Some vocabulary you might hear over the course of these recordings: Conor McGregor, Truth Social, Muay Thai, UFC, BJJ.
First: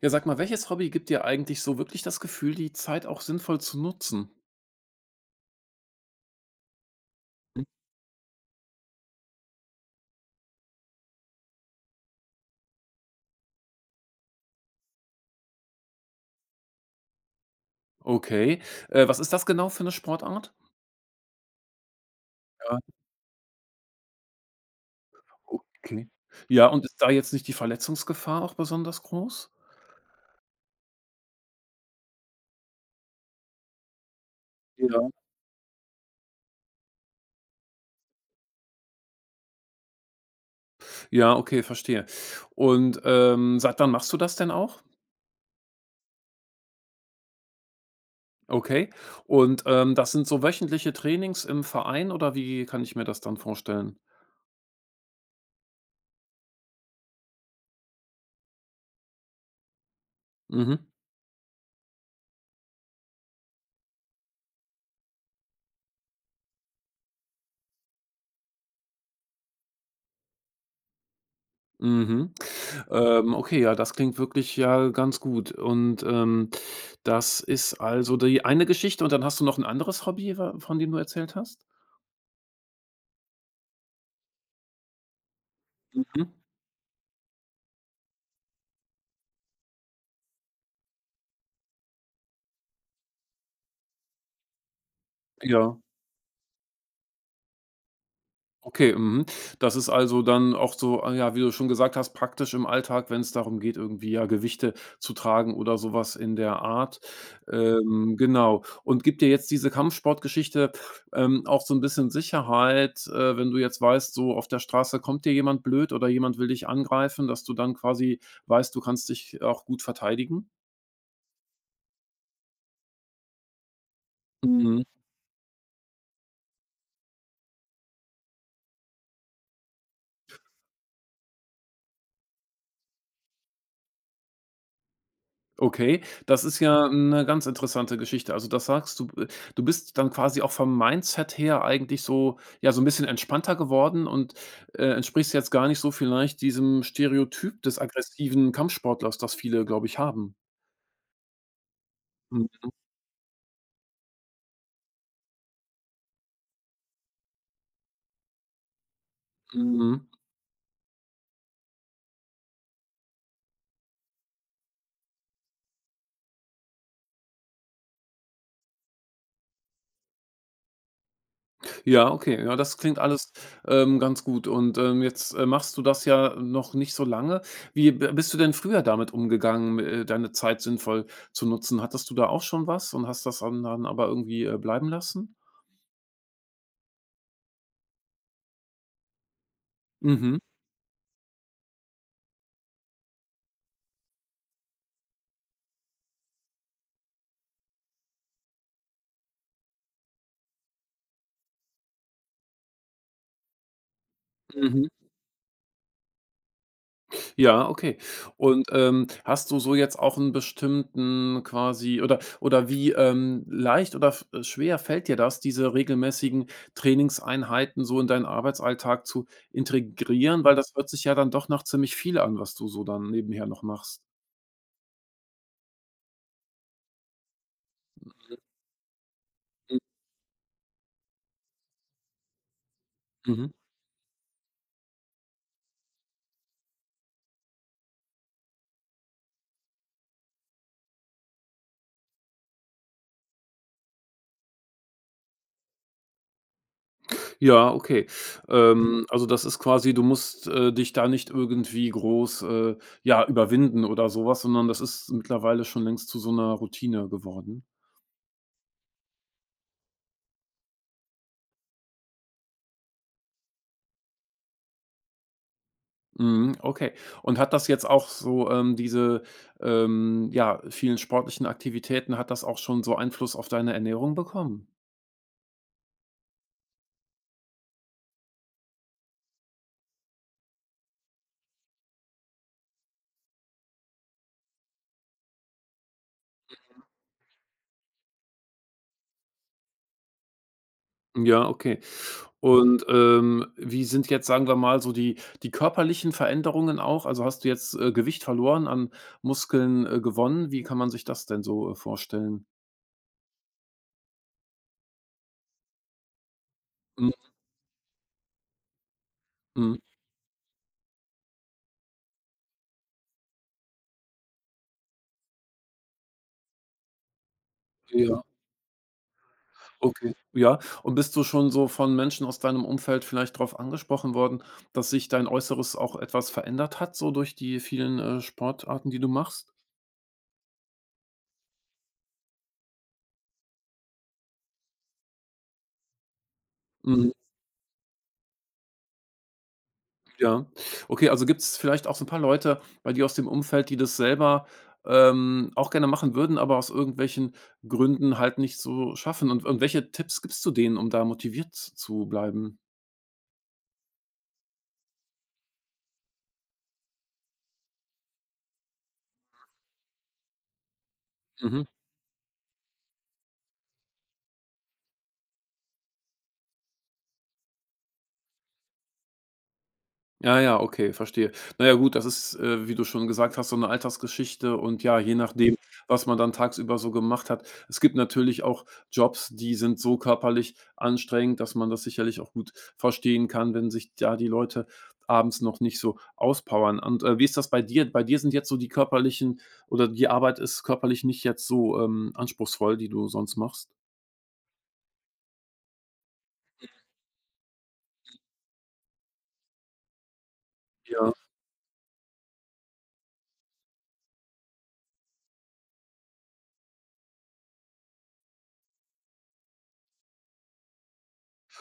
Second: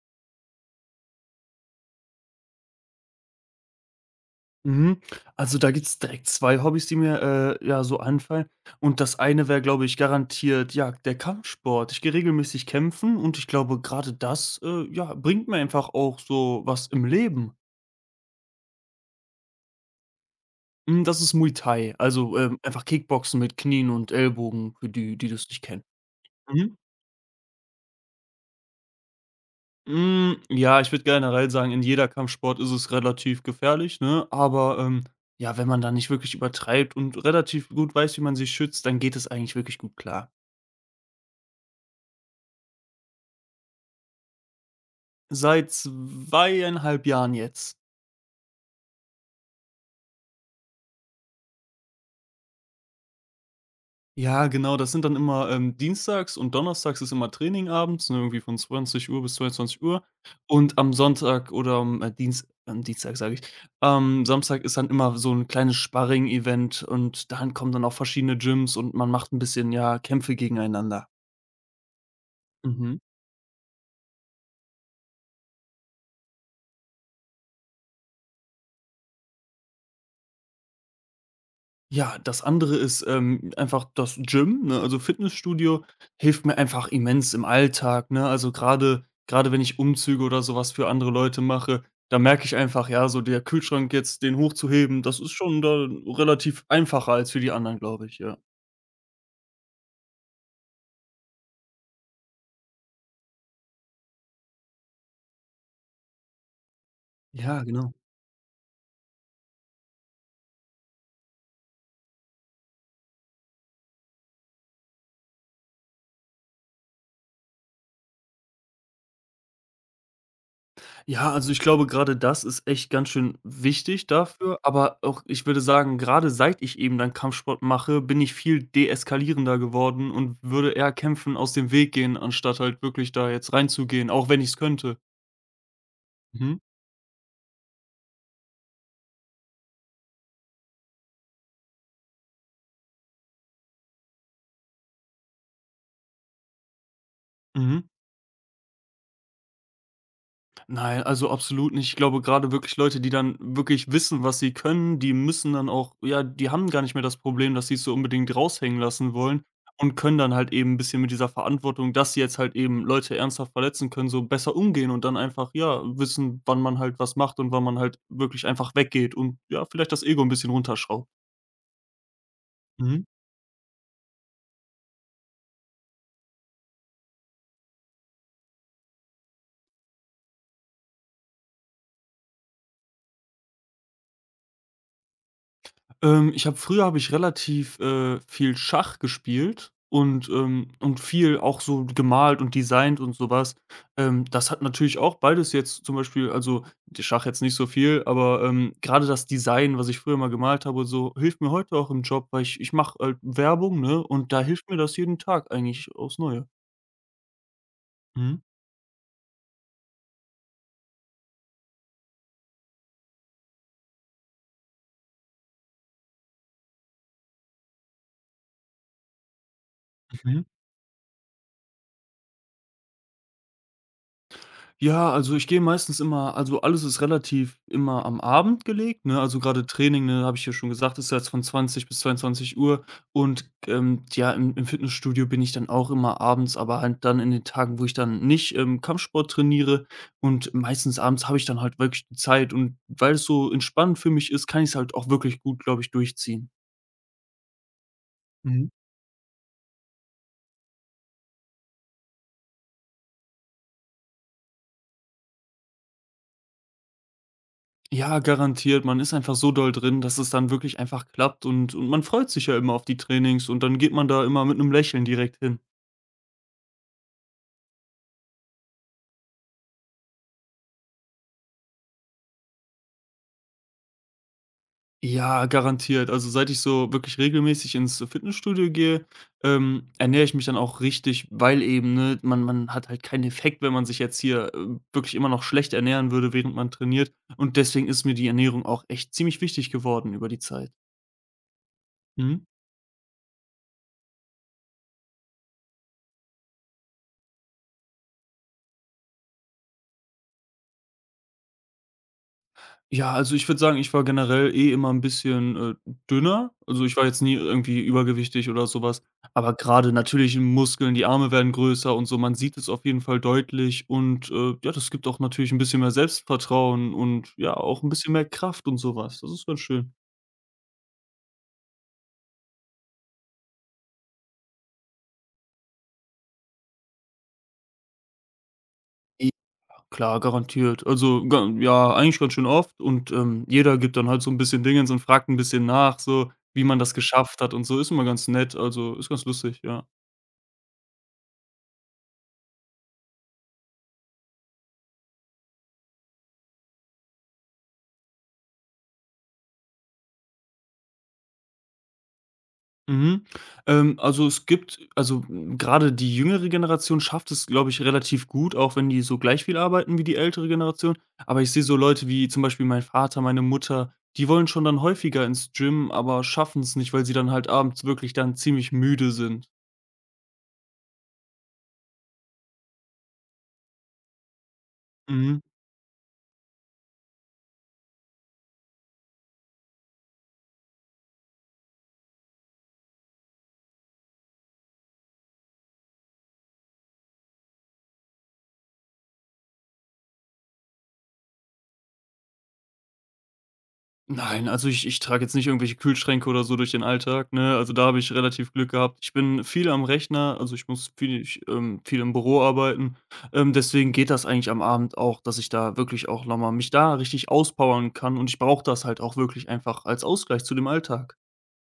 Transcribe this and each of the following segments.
Ja, sag mal, welches Hobby gibt dir eigentlich so wirklich das Gefühl, die Zeit auch sinnvoll zu nutzen? Mhm. Also, da gibt's direkt 2 Hobbys, die mir, Hm, ja, so anfallen. Und das eine wäre, glaube ich, garantiert, ja, der Kampfsport. Ich gehe regelmäßig kämpfen und ich glaube, gerade das, ja, bringt mir einfach auch so was im Leben. okay. Was ist das genau für eine Sportart? Hm, das ist Muay Thai, also, Ja, einfach Kickboxen mit Knien und Ellbogen für die, die das nicht kennen. okay. Ja, Mhm. und ist da jetzt nicht die Verletzungsgefahr auch besonders groß? Hm, ja, ich würde generell sagen, in jeder Kampfsport ist es relativ gefährlich, ne? Aber, Ja. ja, wenn man da nicht wirklich übertreibt und relativ gut weiß, wie man sich schützt, dann geht es eigentlich wirklich gut klar. Ja, okay, verstehe. Und, seit wann machst du das denn auch? Seit 2,5 Jahren jetzt. Okay. Und, das sind so wöchentliche Trainings im Verein oder wie kann ich mir das dann vorstellen? Ja, genau, das sind dann immer, dienstags und donnerstags ist immer Training abends, ne, irgendwie von 20 Uhr bis 22 Uhr. Und Mhm. am Sonntag oder am, Dienst am Dienstag sage ich, am Samstag ist dann immer so ein kleines Sparring-Event und dann kommen dann auch verschiedene Gyms und man macht ein bisschen, ja, Kämpfe gegeneinander. Mhm. Mhm. Okay, ja, das klingt wirklich ja ganz gut. Und, das ist also die eine Geschichte und dann hast du noch ein anderes Hobby, wa von dem du erzählt hast? Ja, das andere ist, einfach das Gym, ne? Also, Fitnessstudio Mhm. hilft mir einfach immens im Alltag, ne? Also, gerade wenn ich Umzüge oder sowas für andere Leute mache, da merke ich einfach, ja, so der Kühlschrank jetzt, den hochzuheben, das ist schon Ja. da relativ einfacher als für die anderen, glaube ich, ja. Okay, mhm. Das ist also dann auch so, ah ja, wie du schon gesagt hast, praktisch im Alltag, wenn es darum geht, irgendwie, ja, Gewichte zu tragen oder sowas in der Art. Ja, genau. Genau. Und gibt dir jetzt diese Kampfsportgeschichte, auch so ein bisschen Sicherheit, wenn du jetzt weißt, so auf der Straße kommt dir jemand blöd oder jemand will dich angreifen, dass du dann quasi weißt, du kannst dich auch gut verteidigen? Ja, also ich glaube, gerade das ist echt ganz schön wichtig dafür, Mhm. Mhm. aber auch ich würde sagen, gerade seit ich eben dann Kampfsport mache, bin ich viel deeskalierender geworden und würde eher Kämpfen aus dem Weg gehen, anstatt halt wirklich da jetzt reinzugehen, auch wenn ich es könnte. Okay, das Mhm, ist ja eine ganz interessante Geschichte. Also, das sagst du bist dann quasi auch vom Mindset her eigentlich so ja, so ein bisschen entspannter geworden und, entsprichst jetzt gar nicht so vielleicht diesem Stereotyp des mhm. aggressiven Kampfsportlers, das viele, glaube ich, haben. Nein, also absolut nicht. Ich glaube, gerade Mhm, wirklich Leute, die dann wirklich wissen, was sie können, die müssen dann auch ja, die haben gar nicht mehr das Problem, dass sie es so unbedingt raushängen lassen wollen mhm. und können dann halt eben 'n bisschen mit dieser Verantwortung, dass sie jetzt halt eben Leute ernsthaft verletzen können, so besser umgehen und dann einfach, ja, wissen, wann man halt was macht und wann man halt wirklich einfach weggeht und, ja, vielleicht das Ego ein bisschen runterschraubt. Ja, okay, ja, das klingt Mhm. alles, ganz gut und, jetzt, machst du das ja noch nicht so lange. Wie b bist du denn früher damit umgegangen, deine Zeit sinnvoll zu nutzen? Hattest du da auch schon was und hast das dann aber irgendwie, bleiben lassen? Ich habe früher habe ich relativ, viel Schach gespielt und, Mhm, und viel auch so gemalt und designt und sowas. Das hat natürlich auch beides jetzt zum Beispiel also, der Schach jetzt nicht so viel, aber, grade das Design, was ich früher mal gemalt habe und so, hilft mir heute auch im Job, weil ich mache halt Werbung, ne, und da hilft mir mhm. das jeden Tag eigentlich aufs Neue. Ja, okay. Mhm. Und, hast du so jetzt auch einen bestimmten quasi oder wie, leicht oder f schwer fällt dir das, diese regelmäßigen Trainingseinheiten so in deinen Arbeitsalltag zu integrieren? Weil das hört sich ja dann doch nach ziemlich viel an, was du so dann nebenher noch machst. Ja, also ich gehe meistens immer also alles ist relativ immer am Abend gelegt, ne? Also gerade Training, ne, habe ich ja schon gesagt, ist ja jetzt von 20 bis 22 Uhr. Mhm. Und ja, im Fitnessstudio bin ich dann auch immer abends, aber halt dann in den Tagen, wo ich dann nicht, Kampfsport trainiere und meistens abends habe ich dann halt wirklich die Zeit und weil es so entspannend für mich ist, kann ich es halt auch wirklich gut, glaube ich, durchziehen. Ja, okay. Mhm. Also, das ist quasi du musst, dich da nicht irgendwie groß, ja, überwinden oder sowas, sondern das ist mittlerweile schon längst zu so einer Routine geworden? Ja, garantiert. Man ist einfach so doll drin, dass es dann wirklich einfach klappt und man freut sich ja immer auf die Trainings und dann geht man da immer mit 'nem Lächeln direkt hin. Mhm, okay. Und hat das jetzt auch so, diese, ja, vielen sportlichen Aktivitäten hat das auch schon so Einfluss auf deine Ernährung bekommen? Ja, garantiert. Also, seit ich so wirklich regelmäßig ins Fitnessstudio gehe, ernähre ich mich dann auch richtig, weil eben, ne, man hat halt keinen Effekt, wenn man sich jetzt hier, wirklich immer noch schlecht ernähren würde, während man trainiert. Und deswegen ist mir die Ernährung auch echt ziemlich wichtig geworden über die Zeit. Ja, okay. Mhm. Und, wie sind jetzt, sagen wir mal, so die körperlichen Veränderungen auch? Also, hast du jetzt, Gewicht verloren, an Muskeln, gewonnen? Wie kann man sich das denn so, vorstellen? Ja, also ich würde sagen, ich war generell eh immer ein bisschen, dünner. Also, ich war Mhm, jetzt nie irgendwie übergewichtig oder sowas. Aber mhm, gerade natürlich in Muskeln, die Arme werden größer und so, man sieht es auf jeden Fall deutlich und, ja, das gibt auch natürlich ein bisschen mehr Selbstvertrauen und ja, auch ein bisschen ja. mehr Kraft und sowas. Das ist ganz schön. Okay, ja. Und bist du schon so von Menschen aus deinem Umfeld vielleicht darauf angesprochen worden, dass sich dein Äußeres auch etwas verändert hat, so durch die vielen, Sportarten, die du Ja, machst? klar, garantiert. Also, ga ja, eigentlich ganz schön oft und, jeder gibt dann halt so ein bisschen Dingens und fragt ein bisschen nach, so wie man das Mhm, geschafft hat und so. Ist immer ganz nett, also ist ganz lustig, ja. ja. Okay, also gibt es vielleicht auch so ein paar Leute bei dir aus dem Umfeld, die das selber, auch gerne machen würden, aber aus irgendwelchen Gründen halt nicht so schaffen. Und welche Tipps gibst du denen, um da motiviert zu bleiben? Mhm. Also, es gibt also, gerade die jüngere Generation schafft es, glaube ich, relativ gut, auch wenn die so gleich viel arbeiten wie die ältere Generation. Aber ich Mhm. sehe so Leute wie zum Beispiel mein Vater, meine Mutter, die wollen schon dann häufiger ins Gym, aber schaffen es nicht, weil sie dann halt abends wirklich dann ziemlich müde sind. Ja, ja, okay, verstehe. Na ja, gut, das ist, wie du schon gesagt hast, so eine Altersgeschichte und ja, je Mhm. nachdem, was man dann tagsüber so gemacht hat. Es gibt natürlich auch Jobs, die sind so körperlich anstrengend, dass man das sicherlich auch gut verstehen kann, wenn sich da die Leute abends noch nicht so auspowern. Und, wie ist das bei dir? Bei dir sind jetzt so die körperlichen oder die Arbeit ist körperlich nicht jetzt so, anspruchsvoll, die du sonst machst? Nein, also ich trage jetzt nicht irgendwelche Kühlschränke oder so durch den Alltag, ne? Also, da habe ich relativ Glück gehabt. Ich bin viel am Rechner, also ich muss Ja. viel im Büro arbeiten. Deswegen geht das eigentlich am Abend auch, dass ich da wirklich auch noch mal mich da richtig auspowern kann und ich brauche das halt auch wirklich einfach als Ausgleich zu dem Alltag.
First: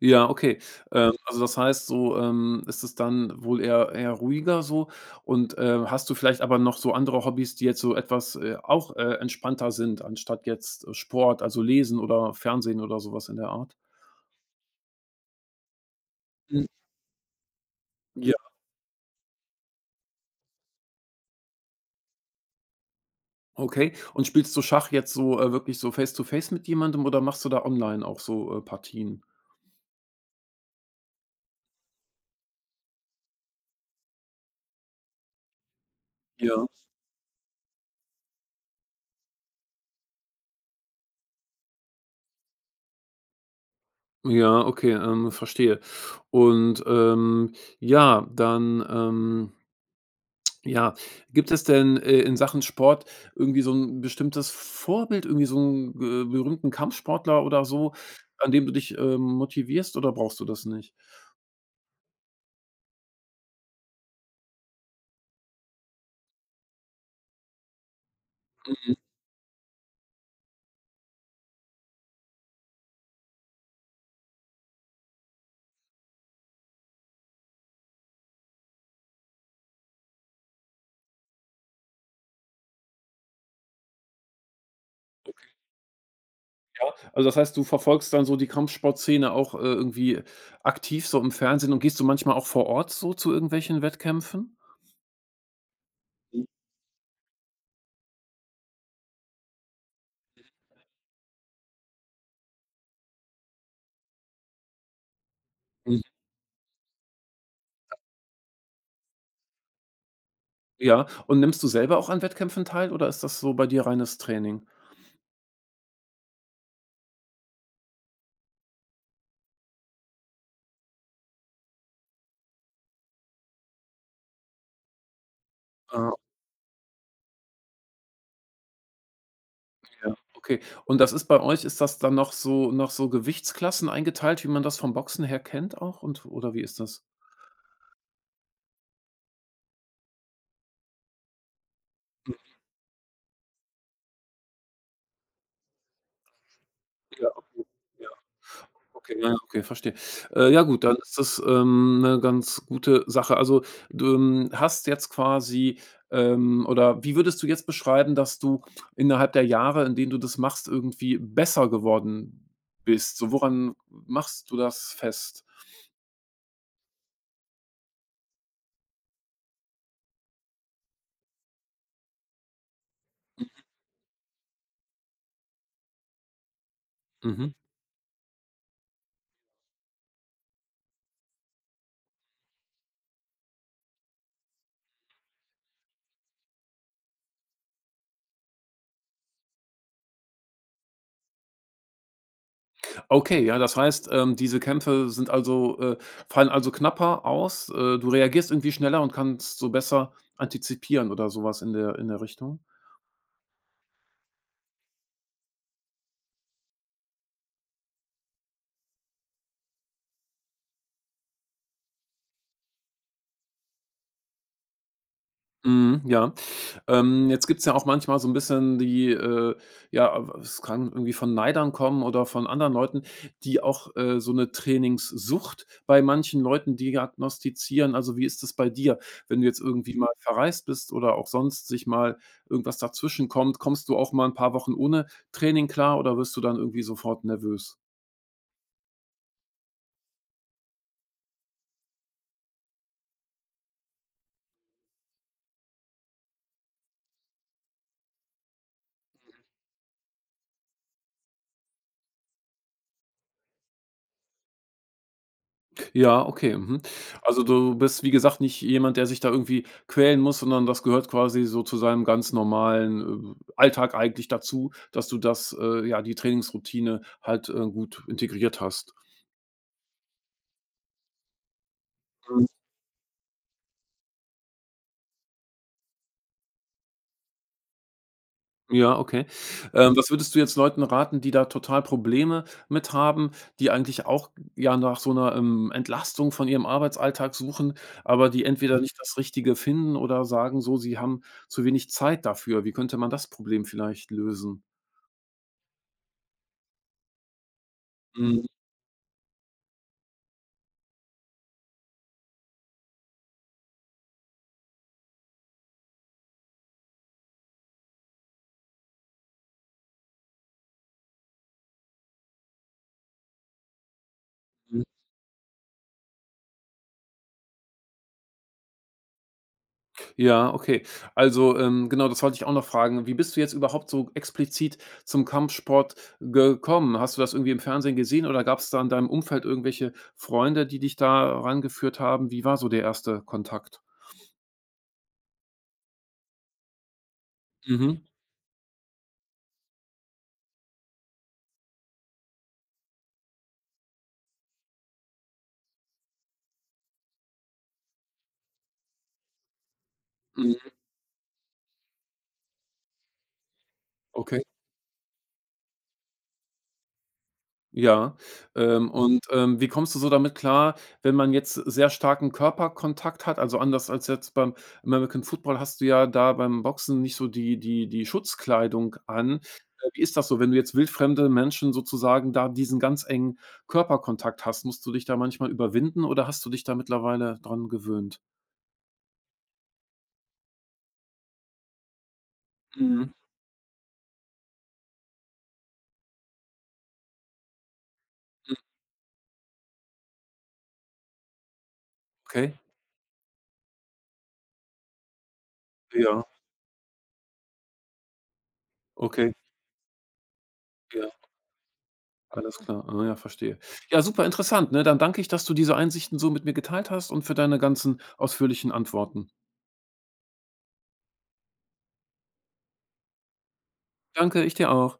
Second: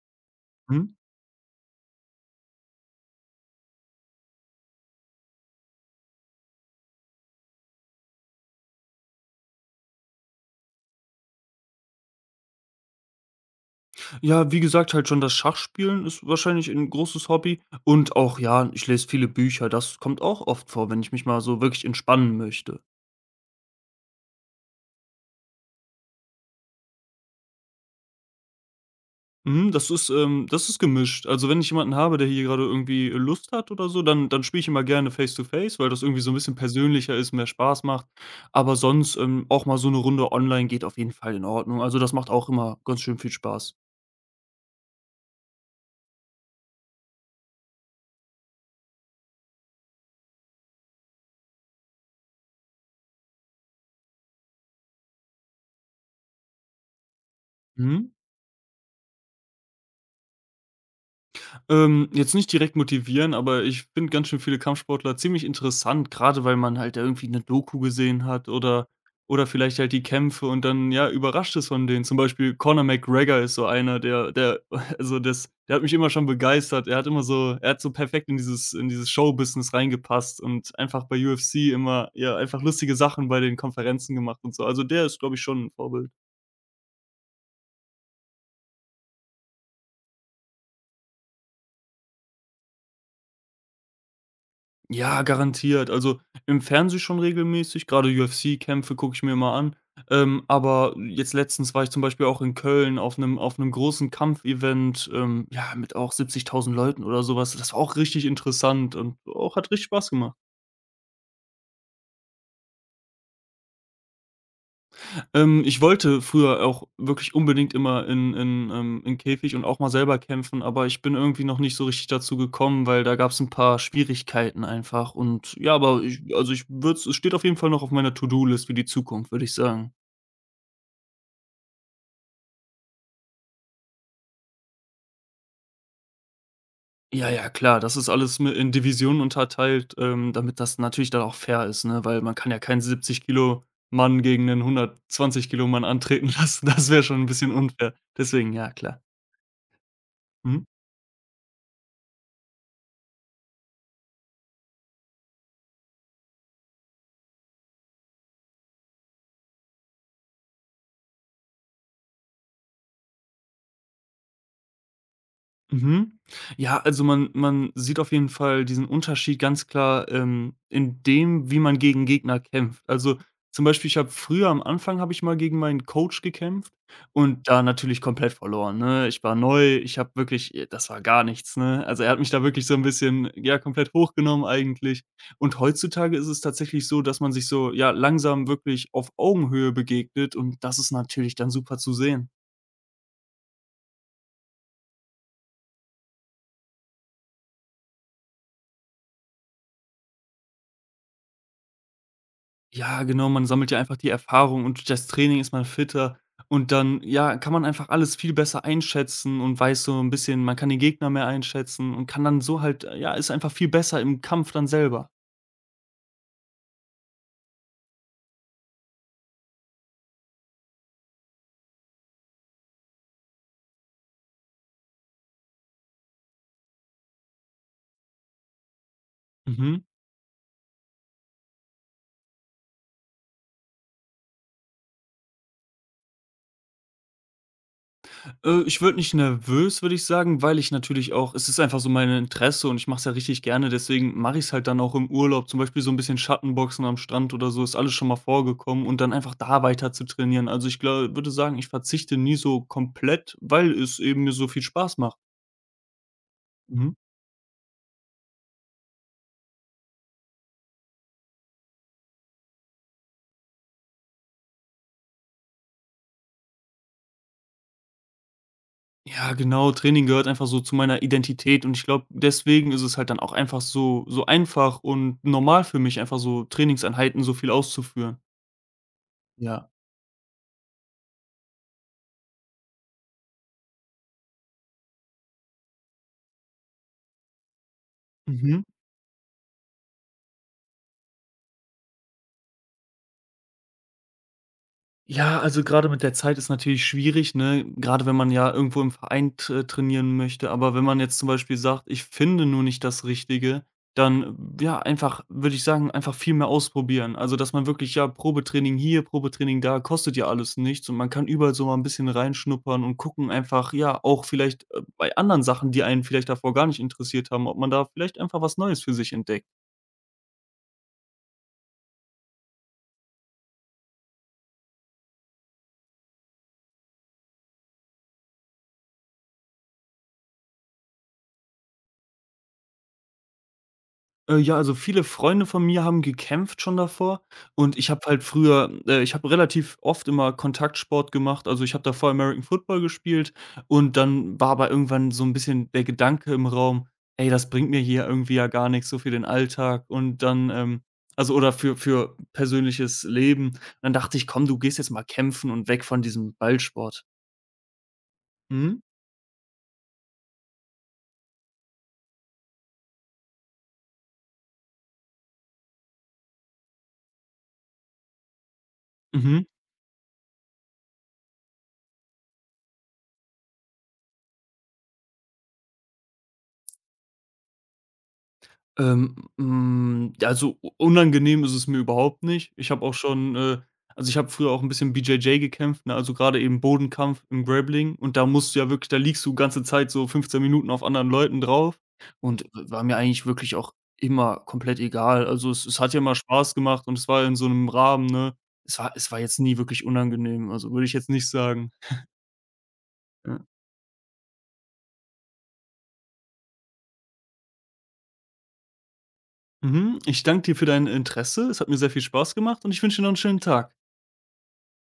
Ja, okay. Mhm. Also das heißt, so, ist es dann wohl eher ruhiger so und, hast du vielleicht aber noch so andere Hobbys, die jetzt so etwas, auch, entspannter sind, anstatt jetzt Sport, also Lesen oder Fernsehen oder sowas in der Art? Ja, wie gesagt, halt schon das Schachspielen ist Hm, wahrscheinlich ein großes Hobby und ja, auch, ja, ich lese viele Bücher. Das kommt auch oft vor, wenn ich mich mal so wirklich entspannen möchte. okay. Und spielst du Schach jetzt so, wirklich so face to face mit jemandem oder machst du da online auch so, Partien? Mhm, das ist gemischt. Also, wenn ich jemanden habe, der hier gerade irgendwie Lust hat oder so, dann spiele ich immer gerne Face to Face, weil das irgendwie so ein bisschen Ja. persönlicher ist, mehr Spaß macht. Aber sonst, auch mal so eine Runde online geht auf jeden Fall in Ordnung. Also, das macht auch immer ganz schön viel Spaß. Ja, okay, verstehe. Und, ähm, ja, dann, ähm Ja, gibt es denn, in Sachen Sport irgendwie so ein bestimmtes Vorbild, irgendwie so einen berühmten Kampfsportler oder so, Mhm. an dem du dich, motivierst oder brauchst du das nicht? Jetzt nicht direkt motivieren, aber ich finde ganz schön viele Kampfsportler ziemlich interessant, gerade weil man halt da irgendwie eine Doku gesehen hat oder vielleicht halt die Kämpfe und dann, ja, überrascht ist von denen. Zum Beispiel Conor McGregor ist so einer, der also, das der hat mich immer schon begeistert. Er hat immer so, er hat so perfekt in dieses Showbusiness reingepasst und einfach bei UFC immer, ja, einfach lustige Sachen bei den Konferenzen gemacht und so. Also, der ist, glaube ich, schon ein Vorbild. Also, das heißt, du verfolgst dann so die Kampfsportszene auch, irgendwie aktiv so im Fernsehen und gehst du manchmal auch vor Ort so zu irgendwelchen Wettkämpfen? Ja, garantiert. Also, im Fernsehen schon regelmäßig, grade UFC-Kämpfe gucke ich mir immer an. Aber jetzt letztens war ich zum Beispiel auch in Köln auf 'nem großen Kampfevent, ja, mit Mhm. auch 70.000 Leuten oder sowas. Das war auch richtig interessant und auch hat richtig Spaß gemacht. Ja, und nimmst du selber auch an Wettkämpfen teil oder ist das so bei dir reines Training? Ich wollte früher auch wirklich unbedingt immer in Käfig und auch mal selber kämpfen, aber ich bin irgendwie noch nicht so richtig dazu gekommen, weil da gab es ein paar Schwierigkeiten einfach und ja, aber ich also, ich würde es steht auf jeden Fall noch auf meiner To-do-List für die Zukunft, würde ich sagen. Ja, okay. Und das ist bei euch ist das dann noch so nach so Gewichtsklassen eingeteilt, wie man das vom Boxen her kennt auch und oder wie ist das? Ja, ja, klar, das ist alles mi in Divisionen unterteilt, damit das natürlich dann auch fair ist, ne, weil Hm, man kann ja keinen 70 Kilo Mann gegen einen 120 Kilo Mann antreten lassen. Das wäre schon ein ja, bisschen okay. unfair. Ja, Deswegen, ja, klar. okay, ja, ja, okay, verstehe. Ja Mhm. gut, dann ist das, 'ne ganz gute Sache. Also, du, hast jetzt quasi, oder wie würdest du jetzt beschreiben, dass du innerhalb der Jahre, in denen du das machst, irgendwie besser geworden bist? So, woran machst du das fest? Mhm. Ja, also man sieht auf jeden Fall diesen Unterschied ganz klar, in dem, wie man gegen Gegner kämpft. Also, zum Beispiel, ich habe früher am Anfang habe ich mal gegen meinen Coach gekämpft und Mhm. da natürlich komplett verloren, ne? Ich war neu, ich habe wirklich das war gar nichts, ne? Also, er hat mich da wirklich so ein bisschen, ja, komplett hochgenommen eigentlich. Und heutzutage ist es tatsächlich so, dass man sich so, ja, langsam wirklich auf Augenhöhe begegnet und das ist natürlich dann super zu sehen. Okay, ja, das heißt, diese Kämpfe sind also fallen also knapper aus. Du reagierst irgendwie schneller und kannst so besser antizipieren oder sowas in der Richtung? Ja, genau, man sammelt ja einfach die Erfahrung und durch das Training ist man fitter und dann, ja, kann man einfach alles viel besser einschätzen und weiß so ein bisschen man kann den Gegner mehr einschätzen und kann dann so halt ja, ist einfach viel besser im Kampf dann selber. Mhm, ja. Jetzt gibt es ja auch manchmal so ein bisschen die, ja, es kann irgendwie von Neidern kommen oder von anderen Leuten, die auch, so eine Trainingssucht bei manchen Leuten diagnostizieren. Also, wie ist das bei dir? Wenn du jetzt Mhm. irgendwie mal verreist bist oder auch sonst sich mal irgendwas dazwischen kommt, kommst du auch mal ein paar Wochen ohne Training klar oder wirst du dann irgendwie sofort nervös? Ich würde nicht nervös, würde ich sagen, weil ich natürlich auch es ist einfach so mein Interesse und ich mache es ja richtig gerne, deswegen mache ich's halt dann auch im Urlaub, zum Beispiel so ein bisschen Schattenboxen am Strand oder so, ist alles schon mal vorgekommen und dann einfach da weiter zu trainieren. Also, ich gla würde sagen, ich verzichte nie so komplett, weil es eben mir so viel Spaß macht. Ja, okay, mhm. Mhm. Also, du bist, wie gesagt, nicht jemand, der sich da irgendwie quälen muss, sondern das gehört quasi so zu seinem ganz normalen, Alltag eigentlich dazu, dass du das ja, die Trainingsroutine halt, gut integriert hast. Ja, genau, Training gehört einfach so zu meiner Identität und ich glaube, Mhm. deswegen ist es halt dann auch einfach so einfach und normal für mich, einfach so Trainingseinheiten so viel auszuführen. Ja, okay. Ja. Was würdest du jetzt Leuten raten, die da total Probleme mit haben, die eigentlich auch, ja, nach so einer Entlastung von ihrem Arbeitsalltag suchen, aber die Mhm. entweder nicht das Richtige finden oder sagen so, sie haben zu wenig Zeit dafür. Wie könnte man das Problem vielleicht lösen? Ja, also gerade mit der Zeit ist natürlich schwierig, ne? Gerade wenn man Mhm, ja irgendwo im Verein t trainieren möchte. Aber wenn man jetzt zum Beispiel sagt: „Ich finde nur nicht das Richtige“, dann, ja, einfach würde ich sagen, einfach viel mehr ausprobieren. Also, dass man wirklich, ja, Probetraining hier, Probetraining da, kostet ja alles nichts und man kann überall so mal ein bisschen reinschnuppern und gucken einfach, ja, auch vielleicht, mhm. Bei anderen Sachen, die einen vielleicht davor gar nicht interessiert haben, ob man da vielleicht einfach was Neues für sich entdeckt. Ja, okay. Also, genau, das wollte ich auch noch fragen. Wie bist du jetzt überhaupt so explizit zum Kampfsport gekommen? Hast du das irgendwie im Fernsehen gesehen oder gab es da in deinem Umfeld irgendwelche Freunde, die dich da rangeführt haben? Wie war so der erste Kontakt? Ja, also viele Freunde von mir haben gekämpft schon davor und ich habe Mhm, halt früher ich habe relativ oft immer Kontaktsport gemacht. Also, ich habe davor American Football gespielt und dann war aber irgendwann so ein bisschen der Gedanke im Raum: „Ey, das bringt mir hier irgendwie ja gar nichts so für den Alltag und dann, mhm, also, oder für persönliches Leben. Dann dachte ich: okay. „Komm, du gehst jetzt mal kämpfen und weg von diesem Ballsport.“ Ja, Mhm, und, wie kommst du so damit klar, wenn man jetzt sehr starken Körperkontakt hat? Also, anders als jetzt beim American Football hast du ja da beim Boxen nicht so die Schutzkleidung an. mhm. Wie ist das so, wenn du jetzt wildfremde Menschen sozusagen da diesen ganz engen Körperkontakt hast? Musst du dich da manchmal überwinden oder hast du dich da mittlerweile dran gewöhnt? Hm, also u unangenehm ist es mir überhaupt nicht. Ich habe auch Mhm, schon, also, ich habe früher auch ein bisschen BJJ gekämpft, ne, also, gerade eben Bodenkampf im Grappling und da mhm, musst du ja wirklich da liegst du ganze Zeit so 15 Minuten auf anderen Leuten drauf und okay. war mir eigentlich wirklich auch immer komplett egal. Also, es hat ja immer Ja, Spaß gemacht und es war in so einem Rahmen, ne? Es war okay, jetzt nie wirklich unangenehm, also, würde ich jetzt ja. nicht sagen. Alles klar. Ah ja, Ja. verstehe. Ja, super interessant, ne? Dann danke ich, dass du diese Einsichten so mit mir geteilt hast und für deine ganzen ausführlichen Antworten. Mhm, ich danke dir für dein Interesse. Es hat mir sehr viel Spaß gemacht und ich wünsche dir noch 'n schönen Tag. Danke, ich dir auch.